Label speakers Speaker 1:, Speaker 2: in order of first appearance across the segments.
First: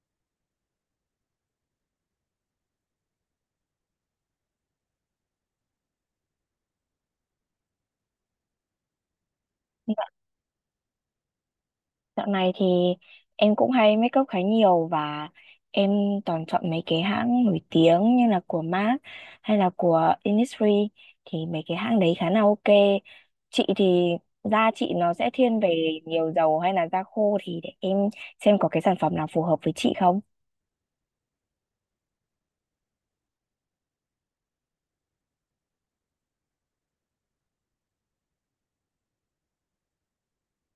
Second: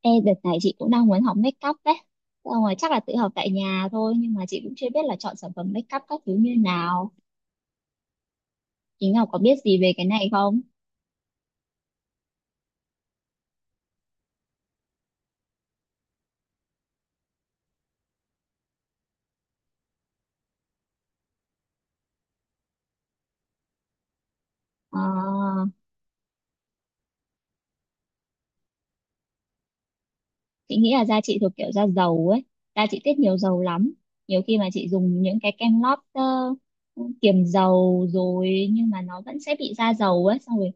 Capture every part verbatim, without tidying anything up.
Speaker 1: Ê, đợt này chị cũng đang muốn học make up đấy. Xong rồi chắc là tự học tại nhà thôi, nhưng mà chị cũng chưa biết là chọn sản phẩm make up các thứ như nào. Chị Ngọc có biết gì về
Speaker 2: Dạ,
Speaker 1: cái này không?
Speaker 2: dạo này thì em cũng hay make up khá nhiều và em toàn chọn mấy cái hãng nổi tiếng như là của MAC hay là của Innisfree thì mấy cái hãng đấy khá là ok. Chị thì da chị
Speaker 1: Ờ,
Speaker 2: nó sẽ thiên về nhiều dầu hay là da khô thì để em xem có cái sản phẩm nào phù hợp với chị không.
Speaker 1: chị nghĩ là da chị thuộc kiểu da dầu ấy. Da chị tiết nhiều dầu lắm. Nhiều khi mà chị dùng những cái kem lót ờ, kiềm dầu rồi nhưng mà nó vẫn sẽ bị da dầu ấy. Xong rồi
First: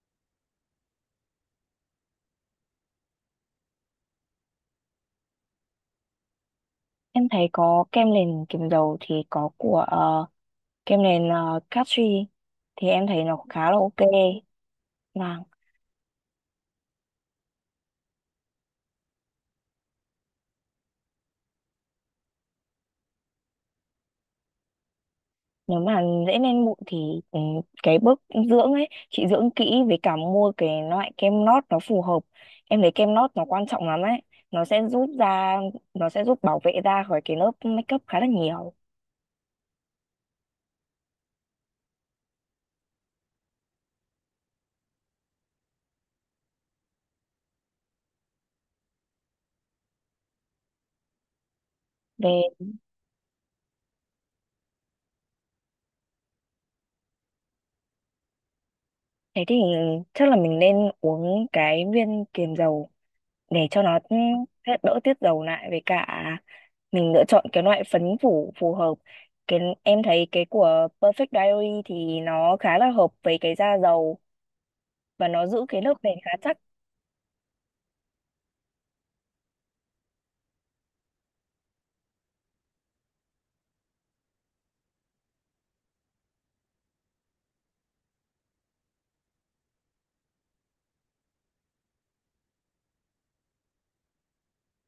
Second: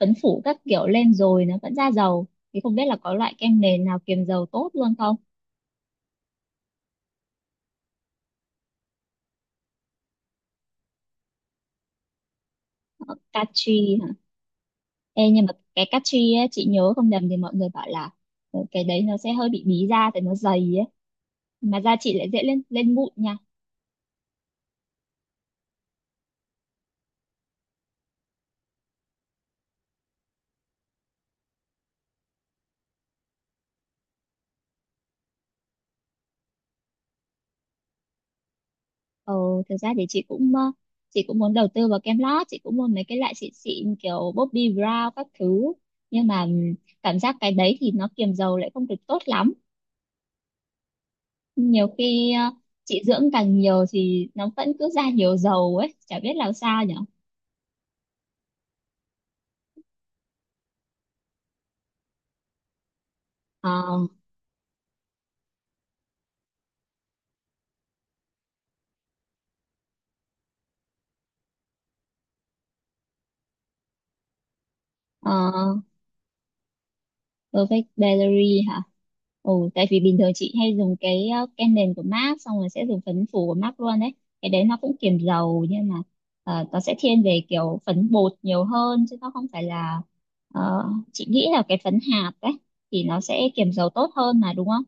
Speaker 1: phấn phủ các kiểu lên rồi nó vẫn da dầu. Thì không biết là có loại kem nền nào kiềm dầu tốt luôn không?
Speaker 2: Em thấy có kem nền kiềm dầu thì có của ờ, kem nền uh, Castri thì em
Speaker 1: Ờ,
Speaker 2: thấy nó khá là
Speaker 1: Catchy.
Speaker 2: ok.
Speaker 1: Ê,
Speaker 2: Và
Speaker 1: nhưng mà cái castri á, chị nhớ không nhầm thì mọi người bảo là ờ, cái đấy nó sẽ hơi bị bí da tại nó dày ấy. Mà da chị lại dễ lên lên mụn nha.
Speaker 2: nếu mà dễ lên mụn thì ừ, cái bước dưỡng ấy chị dưỡng kỹ với cả mua cái loại kem nót nó phù hợp, em thấy kem nót nó quan trọng lắm ấy, nó sẽ giúp da, nó sẽ giúp bảo vệ da khỏi cái lớp makeup khá là nhiều.
Speaker 1: Ờ, Thực ra thì chị cũng ờ, chị cũng muốn đầu tư vào kem lót, chị cũng mua mấy cái loại xịn xịn kiểu Bobbi Brown các thứ. Nhưng mà ừm, cảm giác cái đấy thì nó kiềm dầu lại không được tốt lắm. Nhiều khi ờ,
Speaker 2: về
Speaker 1: chị dưỡng càng nhiều thì nó vẫn cứ ra nhiều dầu ấy, chả biết làm sao nhở.
Speaker 2: Thế thì chắc là mình nên uống cái viên kiềm dầu để cho
Speaker 1: Ờ,
Speaker 2: nó ừ, hết đỡ tiết dầu lại, với cả mình lựa chọn cái loại phấn phủ phù hợp. Cái em thấy cái của Perfect Diary thì nó khá là hợp với cái da dầu và
Speaker 1: ờ.
Speaker 2: nó giữ cái lớp bền khá chắc.
Speaker 1: Perfect Diary hả? Ồ, tại vì bình thường chị hay dùng cái ờ, kem nền của mác xong rồi sẽ dùng phấn phủ của mác luôn đấy. Cái đấy nó cũng kiềm dầu nhưng mà ờ, nó sẽ thiên về kiểu phấn bột nhiều hơn chứ nó không phải là ờ, chị nghĩ là cái phấn hạt đấy thì nó sẽ kiềm dầu tốt hơn mà đúng không?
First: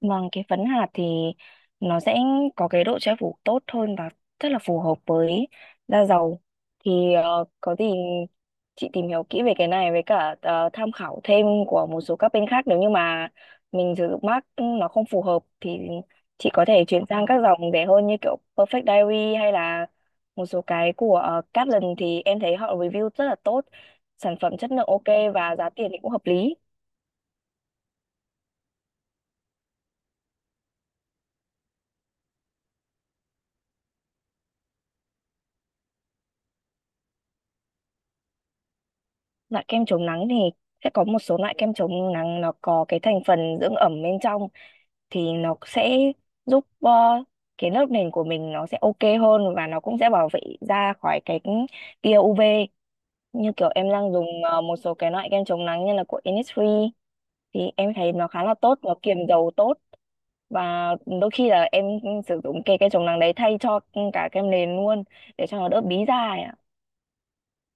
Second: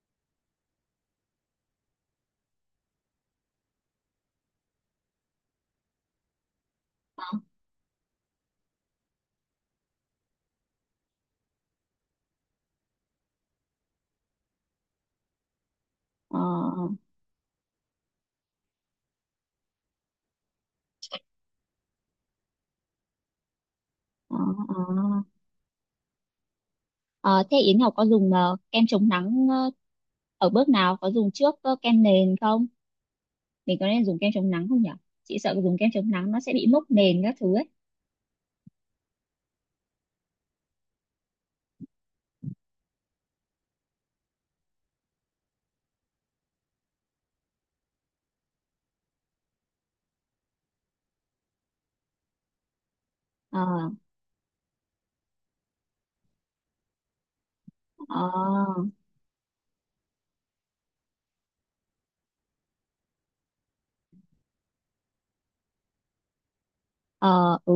Speaker 2: Vâng, cái phấn hạt thì nó sẽ có cái độ che phủ tốt hơn và rất là phù hợp với da dầu. Thì
Speaker 1: Ờ,
Speaker 2: ờ, có gì chị tìm hiểu kỹ về cái này với cả ờ, tham khảo thêm của một số các bên khác, nếu như mà mình sử dụng mác nó không phù hợp thì
Speaker 1: ờ,
Speaker 2: chị có thể chuyển sang các dòng rẻ hơn như kiểu Perfect Diary hay là một số cái của ờ, Kaplan, thì em thấy họ review rất là tốt, sản
Speaker 1: ờ.
Speaker 2: phẩm chất
Speaker 1: Ờ,
Speaker 2: lượng ok và giá tiền thì cũng hợp lý.
Speaker 1: Ờ, Thế Yến Ngọc có dùng ờ, kem chống nắng ờ, ở bước nào? Có dùng trước ờ, kem nền không? Mình có nên dùng kem chống nắng không nhỉ? Chị sợ dùng kem chống nắng nó sẽ bị mốc nền các thứ ấy.
Speaker 2: Loại kem chống nắng thì sẽ có một số loại kem chống nắng nó có cái thành phần dưỡng ẩm bên trong, thì nó sẽ giúp ờ, cái lớp nền của mình nó sẽ ok hơn và nó cũng sẽ bảo vệ da khỏi cái tia u vi, như
Speaker 1: Ờ,
Speaker 2: kiểu em đang dùng ờ, một số cái loại kem chống nắng như là của Innisfree thì em thấy nó khá là tốt,
Speaker 1: ờ,
Speaker 2: nó kiềm dầu tốt. Và đôi khi là em sử dụng cái kem chống nắng đấy thay cho cả kem nền luôn, để cho nó đỡ bí da.
Speaker 1: ờ, ừ,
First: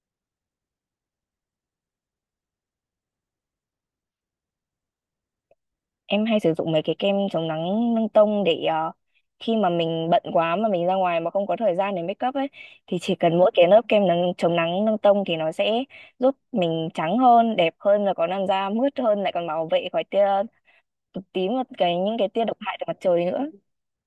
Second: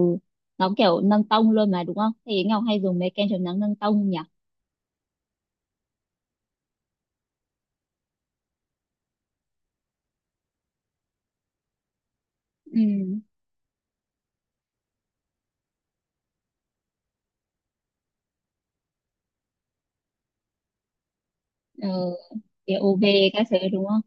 Speaker 1: nó kiểu nâng tông luôn mà đúng không? Thì Ngọc hay dùng mấy kem chống nắng nâng tông nhỉ?
Speaker 2: Em hay sử dụng mấy cái kem chống nắng nâng tông để ờ, khi mà mình bận quá mà mình ra ngoài mà không có thời gian để make up ấy,
Speaker 1: Ừ,
Speaker 2: thì chỉ cần mỗi cái lớp kem nắng chống nắng nâng tông thì nó sẽ giúp mình trắng hơn, đẹp hơn và có làn da mướt hơn, lại còn bảo vệ khỏi tia cực tím và
Speaker 1: ờ,
Speaker 2: cái những cái tia độc hại từ mặt trời
Speaker 1: pi âu vi
Speaker 2: nữa.
Speaker 1: các thứ đúng không?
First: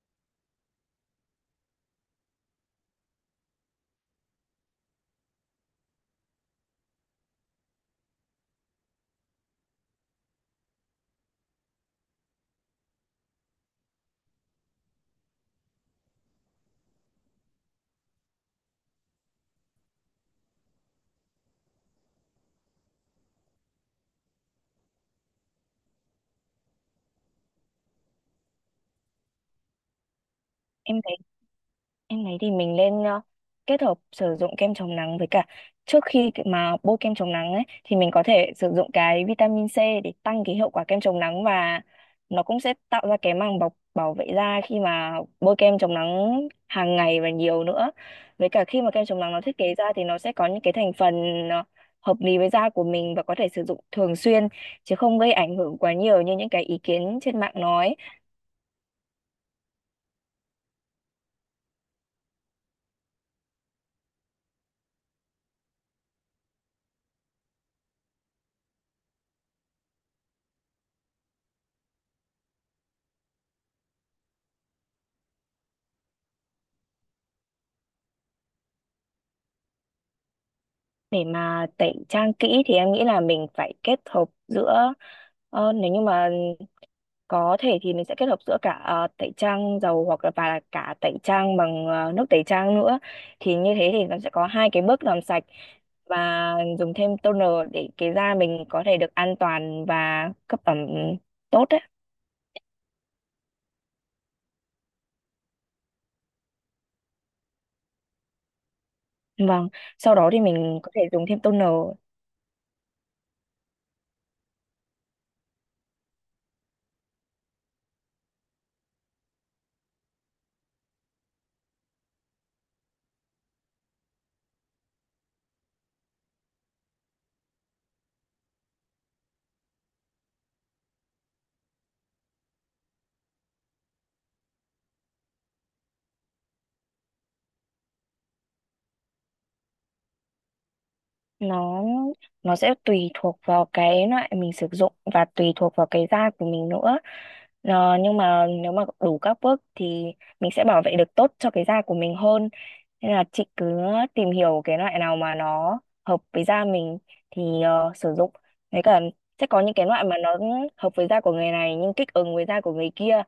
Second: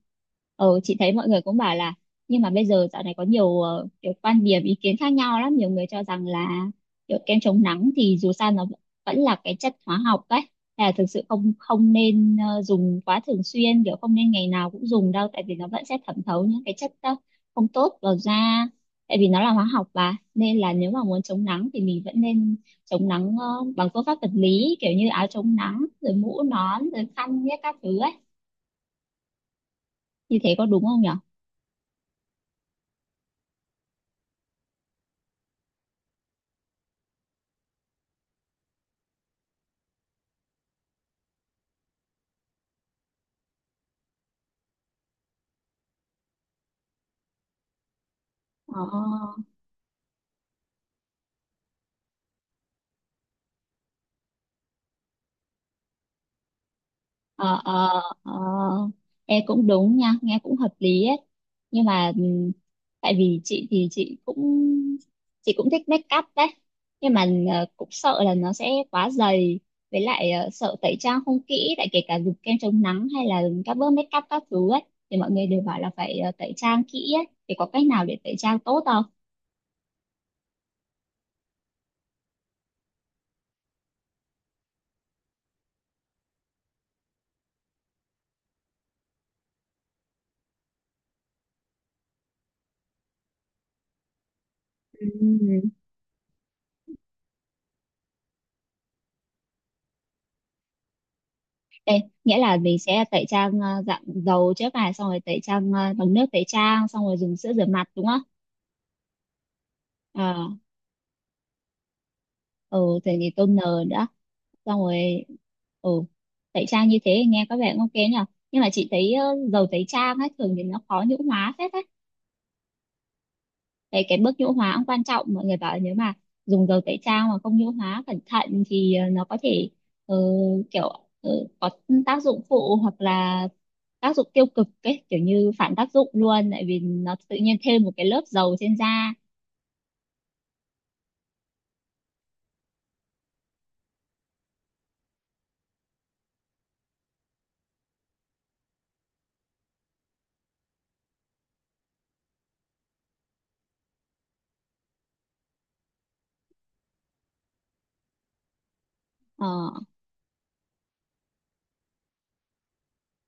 Speaker 1: Ừ, chị thấy mọi người cũng bảo là nhưng mà bây giờ dạo này có nhiều ờ, kiểu quan điểm ý kiến khác nhau lắm, nhiều người cho rằng là kiểu kem chống nắng thì dù sao nó vẫn vẫn là cái chất hóa học đấy, là thực sự không không nên ờ, dùng quá thường xuyên, kiểu không nên ngày nào cũng dùng đâu tại vì nó vẫn sẽ thẩm thấu những cái chất ờ, không tốt vào da tại vì nó là hóa học mà, nên là nếu mà muốn chống nắng thì mình vẫn nên chống nắng ờ, bằng phương pháp vật lý kiểu như áo chống nắng rồi mũ nón rồi khăn nhé các thứ ấy, như thế có đúng
Speaker 2: em
Speaker 1: không
Speaker 2: thấy
Speaker 1: nhở?
Speaker 2: Em thấy thì mình nên ờ, kết hợp sử dụng kem chống nắng với cả trước khi cái- mà bôi kem chống nắng ấy, thì mình có thể sử dụng cái vitamin C để tăng cái hiệu quả kem chống nắng, và nó cũng sẽ tạo ra cái màng bọc bảo vệ da khi mà bôi kem chống nắng hàng ngày và nhiều nữa. Với cả
Speaker 1: ờ
Speaker 2: khi mà kem chống nắng nó thiết kế ra thì nó sẽ có những cái thành phần ờ, hợp lý với da của mình và có thể sử dụng thường xuyên, chứ không gây ảnh hưởng quá nhiều như những cái ý kiến trên mạng
Speaker 1: ờ ờ
Speaker 2: nói.
Speaker 1: ờ em cũng đúng nha, nghe cũng hợp lý ấy, nhưng mà ừm, tại vì chị thì chị cũng chị cũng thích make up đấy, nhưng mà ờ, cũng sợ là nó sẽ quá dày, với lại ờ, sợ tẩy trang không kỹ tại kể cả dùng kem chống nắng hay là dùng các bước make up các thứ ấy thì mọi người đều bảo là phải ờ, tẩy trang kỹ ấy, thì có cách nào để tẩy trang tốt không?
Speaker 2: Để mà tẩy trang kỹ thì em nghĩ là mình phải kết hợp giữa ờ, nếu như mà có thể thì mình sẽ kết hợp giữa cả ờ, tẩy trang dầu hoặc là và cả tẩy trang bằng ờ, nước tẩy trang nữa, thì như thế thì nó sẽ có hai cái bước
Speaker 1: Ừ,
Speaker 2: làm sạch, và dùng thêm toner để cái da mình có thể được an toàn và cấp ẩm tốt đấy.
Speaker 1: Ê, nghĩa là mình sẽ tẩy trang ờ, dạng dầu trước này xong rồi tẩy trang ờ, bằng nước tẩy trang xong rồi dùng sữa rửa mặt đúng không?
Speaker 2: Vâng, sau đó thì
Speaker 1: Ờ,
Speaker 2: mình có thể dùng thêm toner.
Speaker 1: ừ, thì thì toner nữa, xong rồi, ừ, tẩy trang như thế nghe có vẻ cũng ok nhỉ? Nhưng mà chị thấy ờ, dầu tẩy trang ấy thường thì nó khó nhũ hóa phết á. Đấy, cái bước nhũ hóa cũng quan trọng, mọi người bảo là nếu mà dùng dầu tẩy trang mà không nhũ hóa cẩn thận thì ờ, nó có thể ờ, kiểu ờ, có tác dụng phụ hoặc là tác dụng tiêu cực ấy, kiểu như phản tác dụng luôn tại vì nó tự nhiên thêm một cái lớp dầu trên da.
Speaker 2: Nó nó sẽ tùy thuộc vào cái loại mình sử dụng và tùy thuộc vào cái da của mình nữa. Ờ, nhưng mà nếu mà đủ các bước thì mình sẽ bảo vệ được tốt cho cái da của mình hơn. Nên là chị cứ tìm hiểu cái loại nào mà nó hợp với da mình thì ờ, sử dụng. Với cả
Speaker 1: ờ,
Speaker 2: sẽ có những cái loại mà nó hợp với da của người này nhưng kích ứng với da của người kia.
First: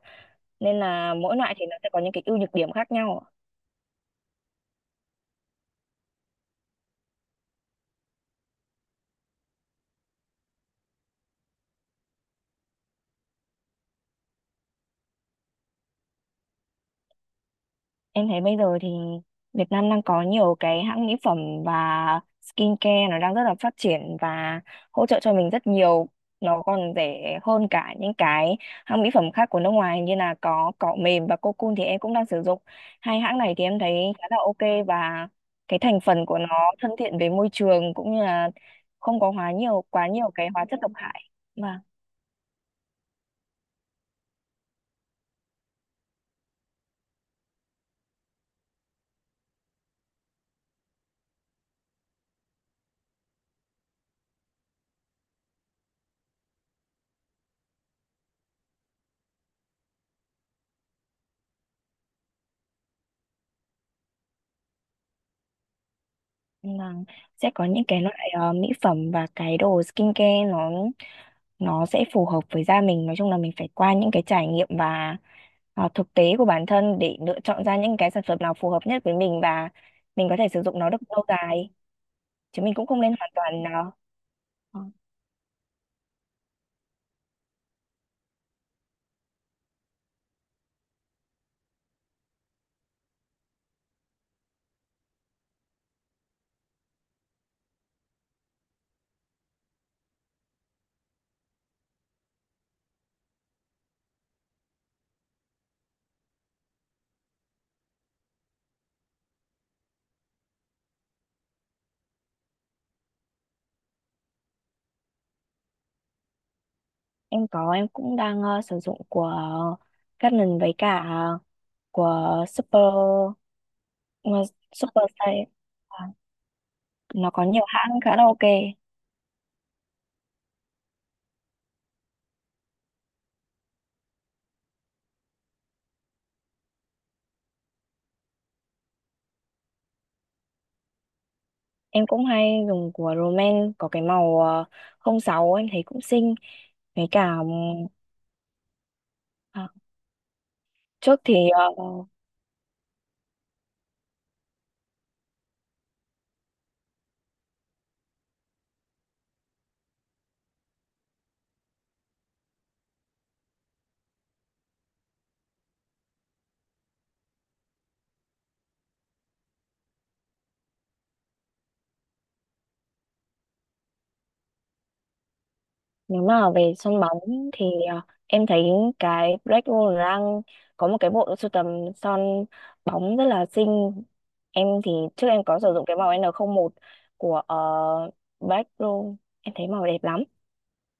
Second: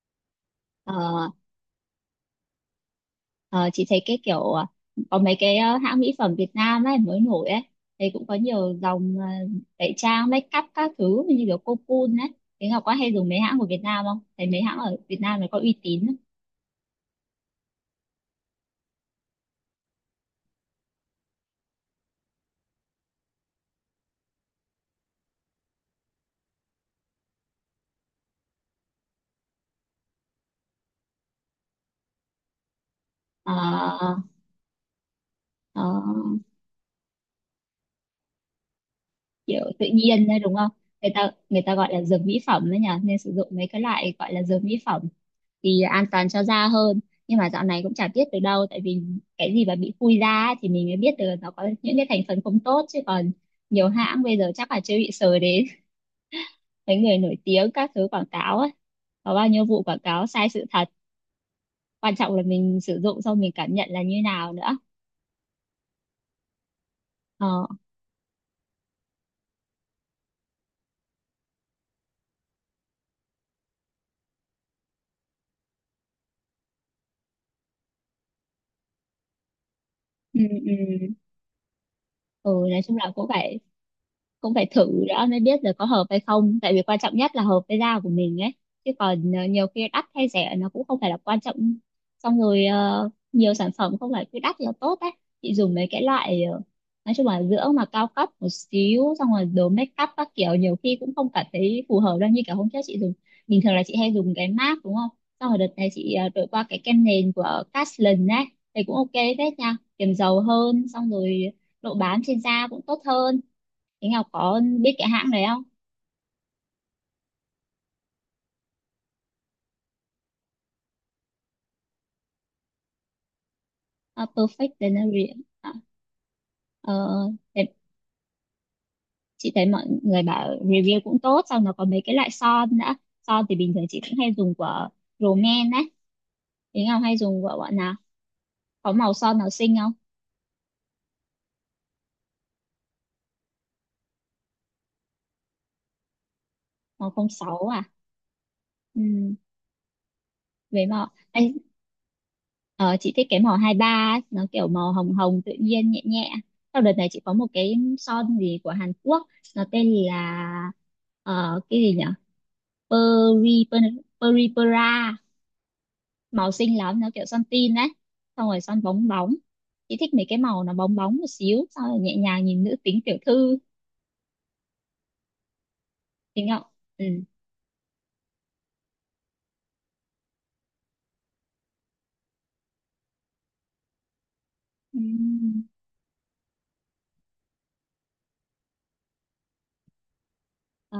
Speaker 2: Nên là
Speaker 1: ờ,
Speaker 2: mỗi loại thì nó sẽ có những cái ưu nhược điểm khác nhau.
Speaker 1: ờ, chị thấy cái kiểu ờ, có mấy cái ờ, hãng mỹ phẩm Việt Nam ấy mới nổi ấy thì cũng có nhiều dòng ờ, tẩy trang make up các thứ như kiểu Cocoon ấy, thế Ngọc có hay dùng mấy hãng của Việt Nam không, thấy mấy hãng ở Việt Nam này có uy tín không?
Speaker 2: Em thấy bây giờ thì Việt Nam đang có nhiều cái hãng mỹ phẩm và skincare, nó đang rất là phát triển và hỗ trợ cho mình rất nhiều. Nó còn rẻ hơn cả những cái hãng mỹ phẩm khác của nước ngoài, như là có cọ mềm và Cocoon thì em cũng đang sử dụng. Hai hãng này thì em thấy
Speaker 1: Ờ,
Speaker 2: khá là ok, và cái
Speaker 1: ờ,
Speaker 2: thành phần của nó thân thiện với môi trường cũng như là không có hóa
Speaker 1: Kiểu
Speaker 2: nhiều
Speaker 1: tự
Speaker 2: quá
Speaker 1: nhiên
Speaker 2: nhiều
Speaker 1: đấy
Speaker 2: cái
Speaker 1: đúng
Speaker 2: hóa
Speaker 1: không,
Speaker 2: chất độc
Speaker 1: người
Speaker 2: hại.
Speaker 1: ta người ta
Speaker 2: Vâng,
Speaker 1: gọi là dược mỹ phẩm đấy nhỉ, nên sử dụng mấy cái loại gọi là dược mỹ phẩm thì an toàn cho da hơn, nhưng mà dạo này cũng chả biết từ đâu, tại vì cái gì mà bị phui da ấy, thì mình mới biết được nó có những cái thành phần không tốt chứ còn nhiều hãng bây giờ chắc là chưa bị sờ đến mấy người nổi tiếng các thứ quảng cáo ấy, có bao nhiêu vụ quảng cáo sai sự thật, quan trọng là mình sử dụng xong mình cảm nhận là như nào nữa.
Speaker 2: vâng. Sẽ có
Speaker 1: ờ
Speaker 2: những cái loại ờ, mỹ phẩm và cái đồ skincare nó nó sẽ phù hợp với da mình, nói chung là mình phải qua những cái trải nghiệm và ờ, thực tế của bản thân để lựa chọn ra những cái sản phẩm nào phù hợp nhất với mình và mình có
Speaker 1: ừ
Speaker 2: thể sử
Speaker 1: ừ
Speaker 2: dụng nó được lâu dài,
Speaker 1: ừ
Speaker 2: chứ mình
Speaker 1: nói
Speaker 2: cũng
Speaker 1: chung
Speaker 2: không
Speaker 1: là
Speaker 2: nên
Speaker 1: cũng
Speaker 2: hoàn
Speaker 1: phải
Speaker 2: toàn ờ,
Speaker 1: cũng phải
Speaker 2: ờ,
Speaker 1: thử đã mới biết là có hợp hay không, tại vì quan trọng nhất là hợp với da của mình ấy, chứ còn ờ, nhiều khi đắt hay rẻ nó cũng không phải là quan trọng, xong rồi ờ, nhiều sản phẩm không phải cứ đắt là tốt ấy. Chị dùng mấy cái loại ờ, nói chung là dưỡng mà cao cấp một xíu xong rồi đồ make up các kiểu nhiều khi cũng không cảm thấy phù hợp đâu, như kiểu hôm trước chị dùng bình thường là chị hay dùng cái mác đúng không, xong rồi đợt này chị ờ, đổi qua cái kem nền của Caslin ấy thì cũng ok phết nha, kiềm dầu hơn, xong rồi độ bám trên da cũng tốt hơn. Thế Ngọc có biết cái hãng đấy không?
Speaker 2: em có em cũng đang ờ, sử dụng của Canon với cả của Super
Speaker 1: À,
Speaker 2: ờ,
Speaker 1: Perfect
Speaker 2: Super Style.
Speaker 1: Delivery. À,
Speaker 2: Ờ,
Speaker 1: ờ,
Speaker 2: nó có nhiều
Speaker 1: thế
Speaker 2: hãng khá là ok.
Speaker 1: chị thấy mọi người bảo review cũng tốt, xong nó có mấy cái loại son nữa. Son thì bình thường chị cũng hay dùng của Romaine ấy. Thế Ngọc hay dùng của bọn nào? Có màu son nào xinh không?
Speaker 2: Em cũng hay dùng của Roman, có cái màu ờ, không sáu em thấy cũng xinh, với
Speaker 1: Màu
Speaker 2: cả
Speaker 1: không sáu à? Ừ, với màu...
Speaker 2: trước thì
Speaker 1: Ê,
Speaker 2: ờ,
Speaker 1: Ờ, chị thích cái màu hai mươi ba nó kiểu màu hồng hồng tự nhiên nhẹ nhẹ, sau đợt này chị có một cái son gì của Hàn Quốc, nó tên là ờ, cái gì nhở, Peri Per- Peripera, màu xinh lắm, nó kiểu son tin đấy, xong rồi son bóng bóng, chị thích mấy cái màu nó bóng bóng một xíu xong rồi nhẹ nhàng nhìn nữ tính tiểu thư
Speaker 2: nếu
Speaker 1: tính
Speaker 2: mà
Speaker 1: không?
Speaker 2: về sân
Speaker 1: Ừ,
Speaker 2: bóng thì ờ, em thấy cái Black Wall đang có một cái bộ sưu tầm son bóng rất là xinh. Em thì trước em có
Speaker 1: Ừm.
Speaker 2: sử dụng cái màu en không một của uh, Black Roll. Em thấy màu đẹp lắm.
Speaker 1: Ờ,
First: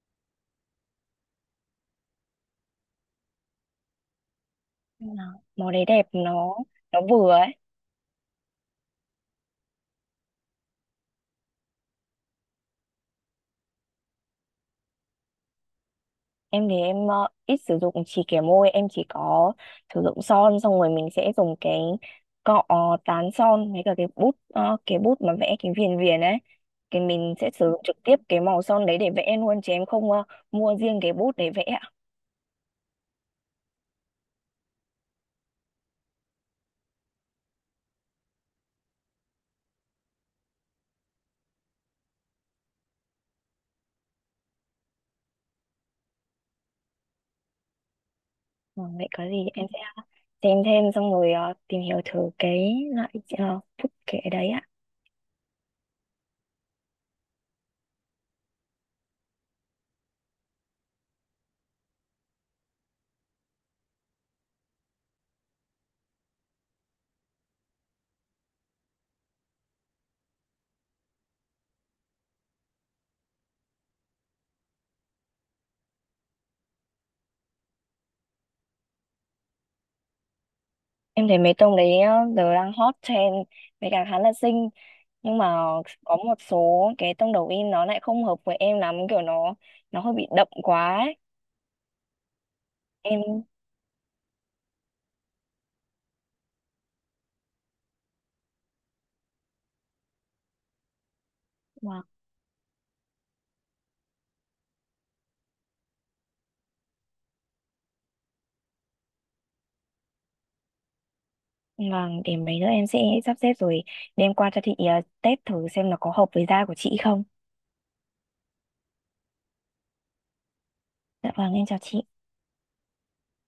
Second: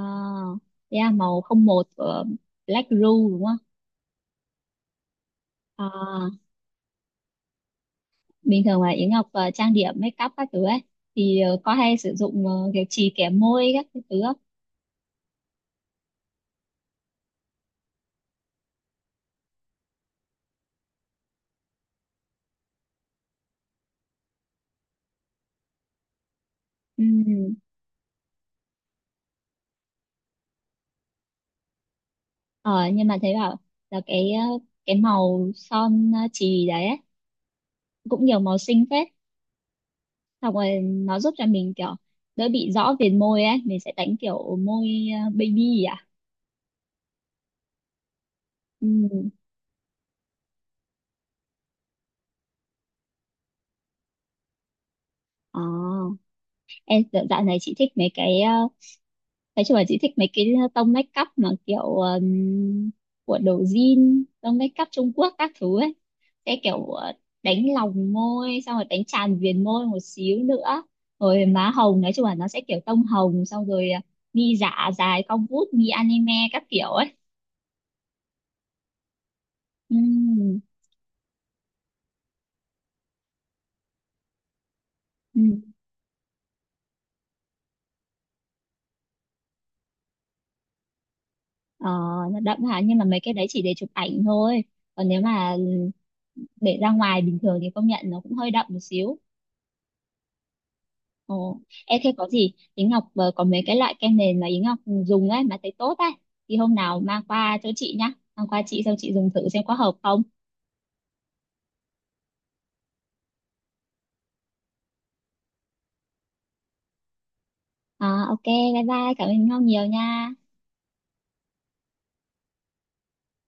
Speaker 1: thế à, màu không một của Black Rose đúng không?
Speaker 2: Vâng ạ. Màu đấy
Speaker 1: Ờ,
Speaker 2: đẹp, nó nó vừa ấy.
Speaker 1: bình thường mà Yến Ngọc ờ, trang điểm make up các thứ ấy thì ờ, có hay sử dụng ờ, kiểu chì kẻ môi các cái thứ không?
Speaker 2: Em thì em ờ, ít sử dụng chì kẻ môi, em chỉ có sử dụng son xong rồi mình sẽ dùng cái cọ tán son với cả cái bút ờ, cái bút mà vẽ cái viền viền ấy. Cái mình sẽ
Speaker 1: Ừm,
Speaker 2: sử dụng trực tiếp cái màu son đấy để vẽ luôn chứ em không ờ, mua riêng cái bút để vẽ ạ.
Speaker 1: Ờ, nhưng mà thấy bảo là cái ờ, cái màu son ờ, chì đấy ấy, cũng nhiều màu xinh phết, xong rồi nó giúp cho mình kiểu đỡ bị rõ viền môi ấy, mình sẽ đánh kiểu môi ờ, baby à.
Speaker 2: Ờ, vậy có
Speaker 1: Ừm,
Speaker 2: gì em sẽ xem thêm xong rồi ờ, tìm hiểu thử cái loại ờ, bút kẻ đấy ạ.
Speaker 1: ờ. Em, dạo dạo này chị thích mấy cái ờ, nói chung là chị thích mấy cái ờ, tông make up mà kiểu um, của đồ jean tông make up Trung Quốc các thứ ấy, sẽ kiểu ờ, đánh lòng môi xong rồi đánh tràn viền môi một xíu nữa, rồi má hồng nói chung là nó sẽ kiểu tông hồng xong rồi ờ, mi giả dài cong vút mi anime các kiểu ấy. Ừm,
Speaker 2: Em thấy mấy tông đấy á, giờ đang hot trend với cả khá là xinh, nhưng mà
Speaker 1: ừm.
Speaker 2: có một số cái tông đầu in nó lại không hợp với em lắm, kiểu nó nó hơi bị đậm quá ấy.
Speaker 1: Ờ, nó đậm hả, nhưng mà mấy cái
Speaker 2: Em
Speaker 1: đấy chỉ để chụp ảnh thôi còn nếu mà để ra ngoài bình thường thì công nhận nó cũng hơi đậm một xíu. Ồ, em,
Speaker 2: vâng,
Speaker 1: thế có gì Yến Ngọc ờ, có mấy cái loại kem nền mà Yến Ngọc dùng ấy mà thấy tốt ấy thì hôm nào mang qua chỗ chị nhá, mang qua chị xong chị dùng thử xem có hợp không.
Speaker 2: vâng, để mấy nữa em sẽ sắp xếp rồi đem qua cho chị ờ, test thử xem nó có hợp với da của chị không.
Speaker 1: À, ok, bye bye, cảm ơn Yến Ngọc nhiều nha.
Speaker 2: Dạ vâng, em chào chị.